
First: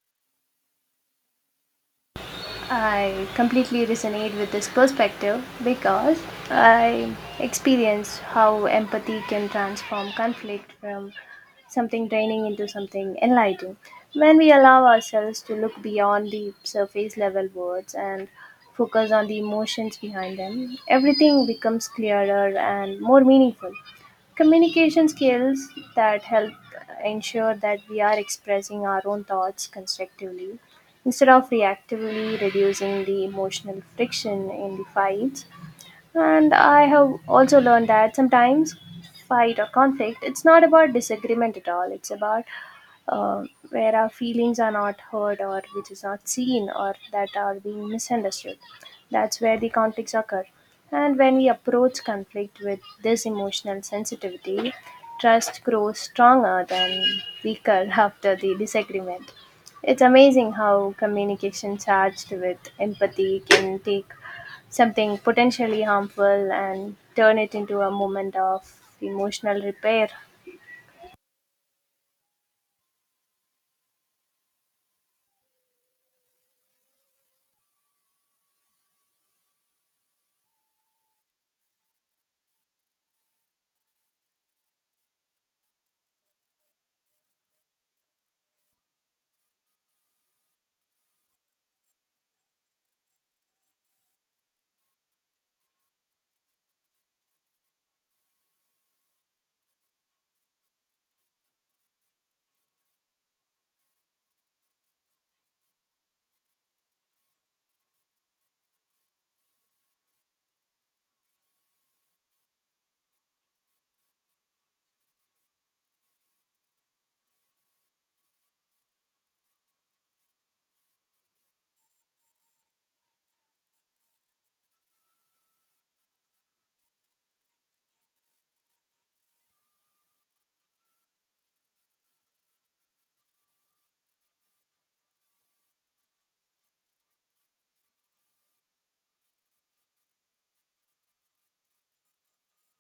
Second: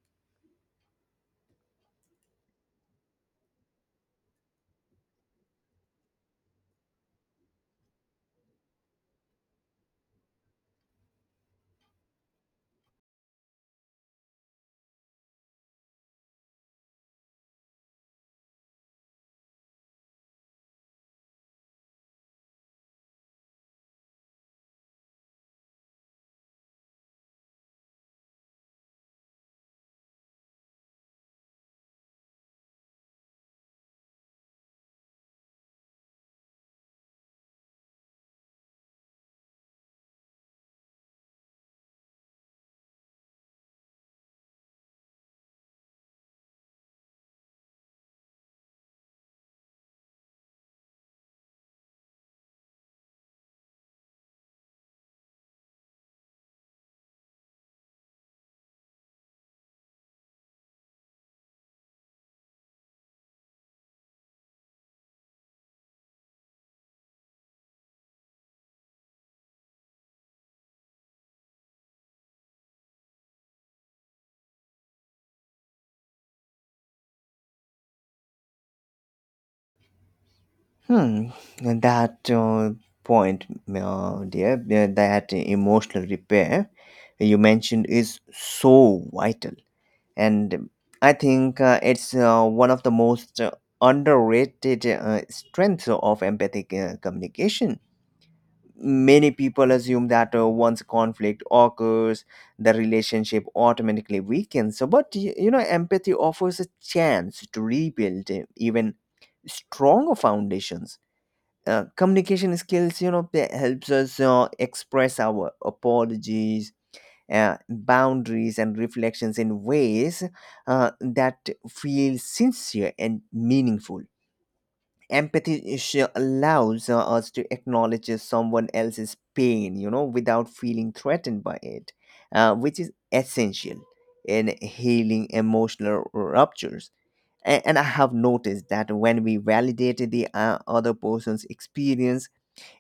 Speaker 1: I completely resonate with this perspective because I experience how empathy can transform conflict from something draining into something enlightening. When we allow ourselves to look beyond the surface level words and focus on the emotions behind them, everything becomes clearer and more meaningful. Communication skills that help ensure that we are expressing our own thoughts constructively instead of reactively, reducing the emotional friction in the fights. And I have also learned that sometimes fight or conflict, it's not about disagreement at all. It's about uh, where our feelings are not heard, or which is not seen, or that are being misunderstood. That's where the conflicts occur. And when we approach conflict with this emotional sensitivity, trust grows stronger than weaker *laughs* after the disagreement. It's amazing how communication charged with empathy can take something potentially harmful and turn it into a moment of emotional repair.
Speaker 2: Hmm, and that uh, point, uh, dear, uh, that emotional repair you mentioned is so vital, and I think uh, it's uh, one of the most uh, underrated uh, strengths of empathic uh, communication. Many people assume that uh, once conflict occurs, the relationship automatically weakens. So, but y- you know, empathy offers a chance to rebuild uh, even stronger foundations. Uh, communication skills, you know that helps us uh, express our apologies, uh, boundaries and reflections in ways uh, that feel sincere and meaningful. Empathy sh- allows uh, us to acknowledge someone else's pain, you know without feeling threatened by it, uh, which is essential in healing emotional ruptures. A- and I have noticed that when we validate the uh, other person's experience,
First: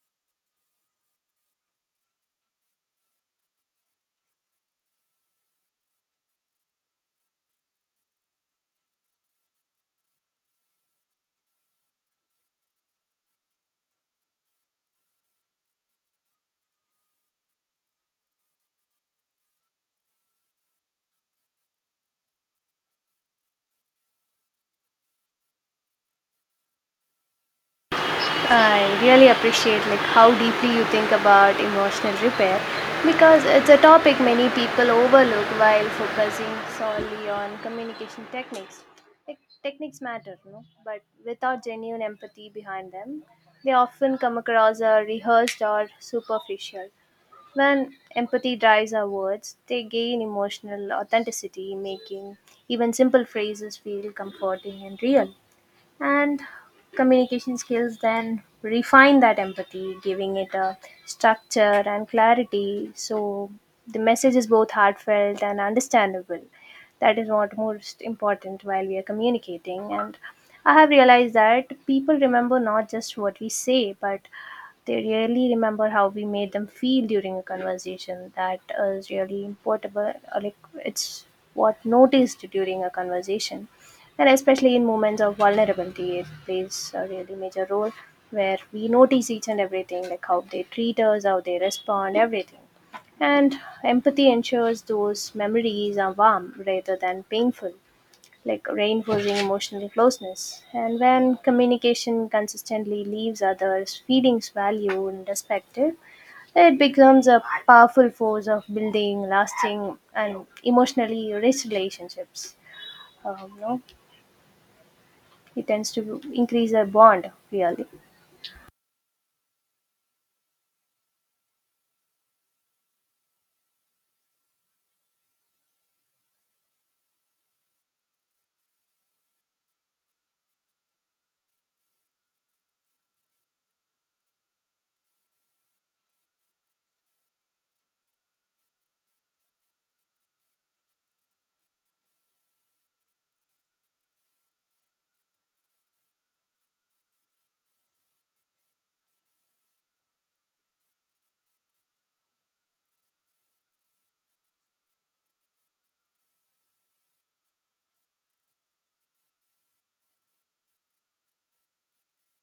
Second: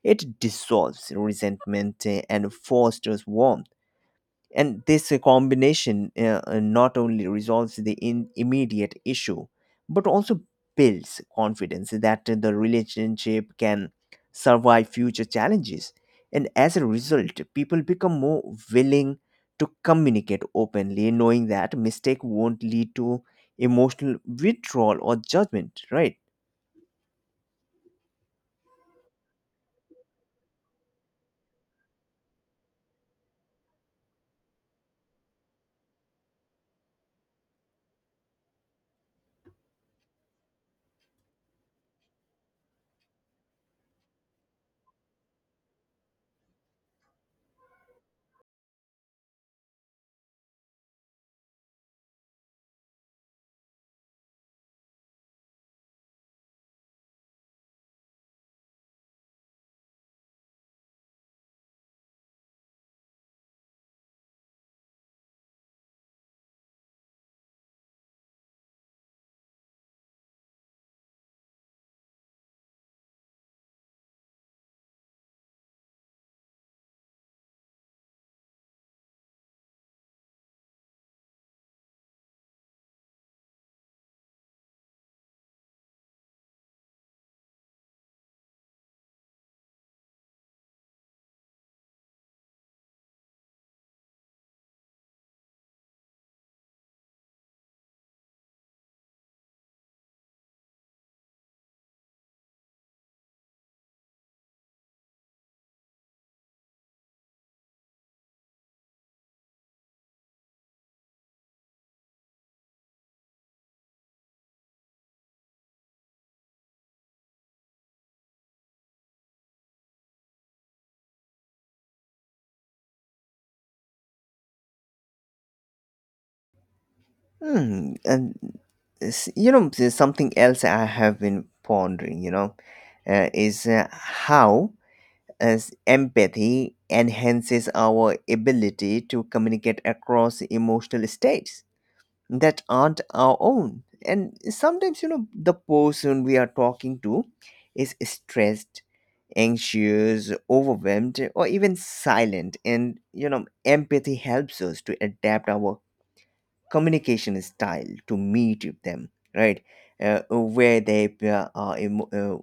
Speaker 2: it dissolves resentment uh, and fosters warmth. And this uh, combination uh, uh, not only resolves the in- immediate issue, but also builds confidence that uh, the relationship can survive future challenges. And as a result, people become more willing to communicate openly, knowing that mistake won't lead to emotional withdrawal or judgment, right?
Speaker 1: I really appreciate like how deeply you think about emotional repair because it's a topic many people overlook while focusing solely on communication techniques. Like, techniques matter, no? But without genuine empathy behind them, they often come across as rehearsed or superficial. When empathy drives our words, they gain emotional authenticity, making even simple phrases feel comforting and real. And communication skills then refine that empathy, giving it a structure and clarity so the message is both heartfelt and understandable. That is what most important while we are communicating. And I have realized that people remember not just what we say, but they really remember how we made them feel during a conversation. That is really important, uh, like, it's what noticed during a conversation, and especially in moments of vulnerability, it plays a really major role where we notice each and everything, like how they treat us, how they respond, everything. And empathy ensures those memories are warm rather than painful, like reinforcing emotional closeness. And when communication consistently leaves others feelings valued and respected, it becomes a powerful force of building lasting and emotionally rich relationships. um, you know, it tends to increase their bond, really.
Speaker 2: Hmm. And s- you know, there's something else I have been pondering. You know, uh, is uh, How as empathy enhances our ability to communicate across emotional states that aren't our own. And sometimes, you know, the person we are talking to is stressed, anxious, overwhelmed, or even silent. And, you know, empathy helps us to adapt our communication style to meet with them, right? Uh, where they uh, are emo- uh,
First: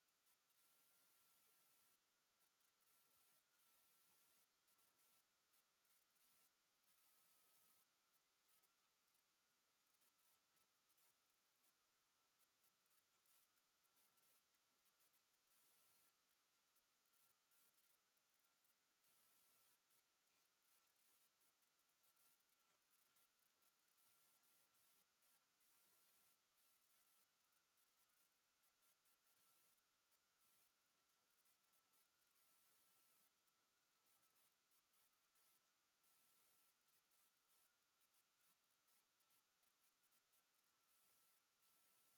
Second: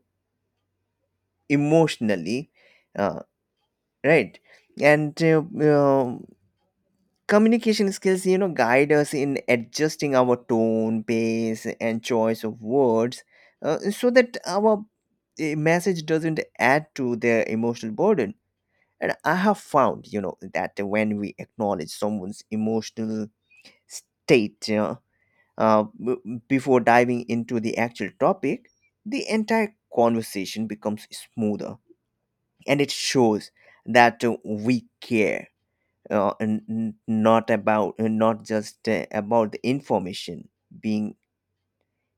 Speaker 2: emotionally, uh, right? And uh, um, Communication skills, you know, guide us in adjusting our tone, pace, and choice of words uh, so that our uh, message doesn't add to their emotional burden. And I have found, you know, that when we acknowledge someone's emotional state, you know, uh, b- before diving into the actual topic, the entire conversation becomes smoother, and it shows that uh, we care, uh, n- n- not about uh, not just uh, about the information being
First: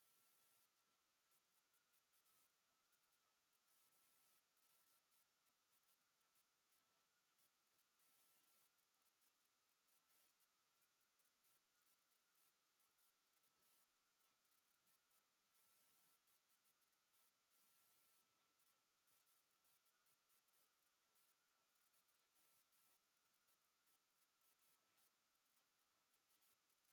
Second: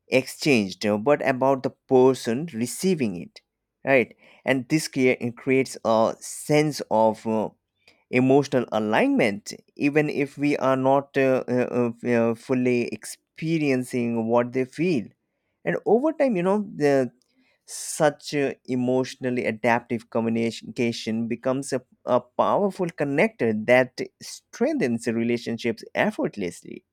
Speaker 2: exchanged, uh, but about the person receiving it, right? And this crea- creates a sense of uh, emotional alignment, even if we are not uh, uh, uh, uh, fully experiencing what they feel. And over time, you know the such uh, emotionally adaptive communication becomes a, a powerful connector that strengthens relationships effortlessly.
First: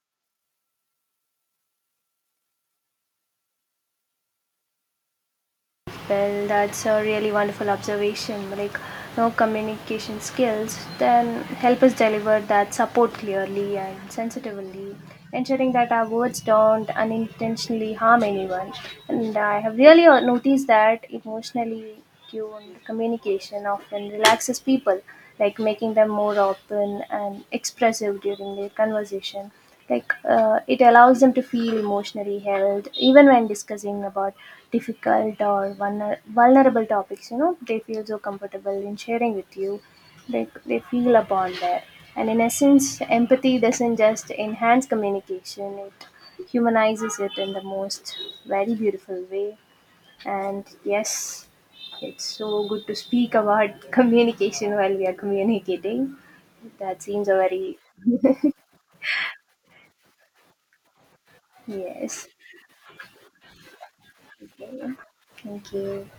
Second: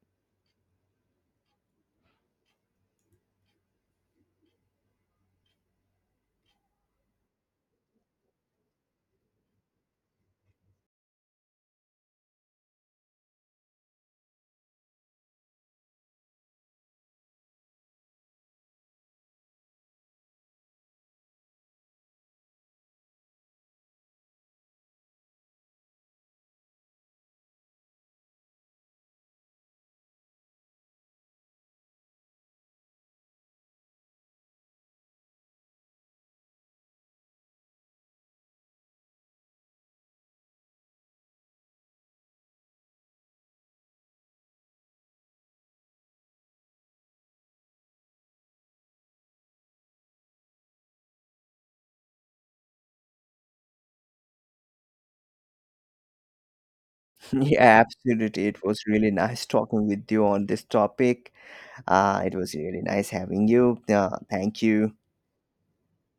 Speaker 1: Well, that's a really wonderful observation, like, no, communication skills then help us deliver that support clearly and sensitively, ensuring that our words don't unintentionally harm anyone. And I have really uh, noticed that emotionally tuned communication often relaxes people, like making them more open and expressive during their conversation. Like, uh, it allows them to feel emotionally held even when discussing about difficult or vulner- vulnerable topics. You know, they feel so comfortable in sharing with you. They, they feel a bond there. And in essence, empathy doesn't just enhance communication, it humanizes it in the most very beautiful way. And yes, it's so good to speak about *laughs* communication while we are communicating. That seems
Speaker 2: *laughs*
Speaker 1: a very,
Speaker 2: Yeah, absolutely, it was really nice talking with you on this topic. Uh,
Speaker 1: yes.
Speaker 2: it was really nice having you. Uh, thank you.
Speaker 1: Okay. Thank you.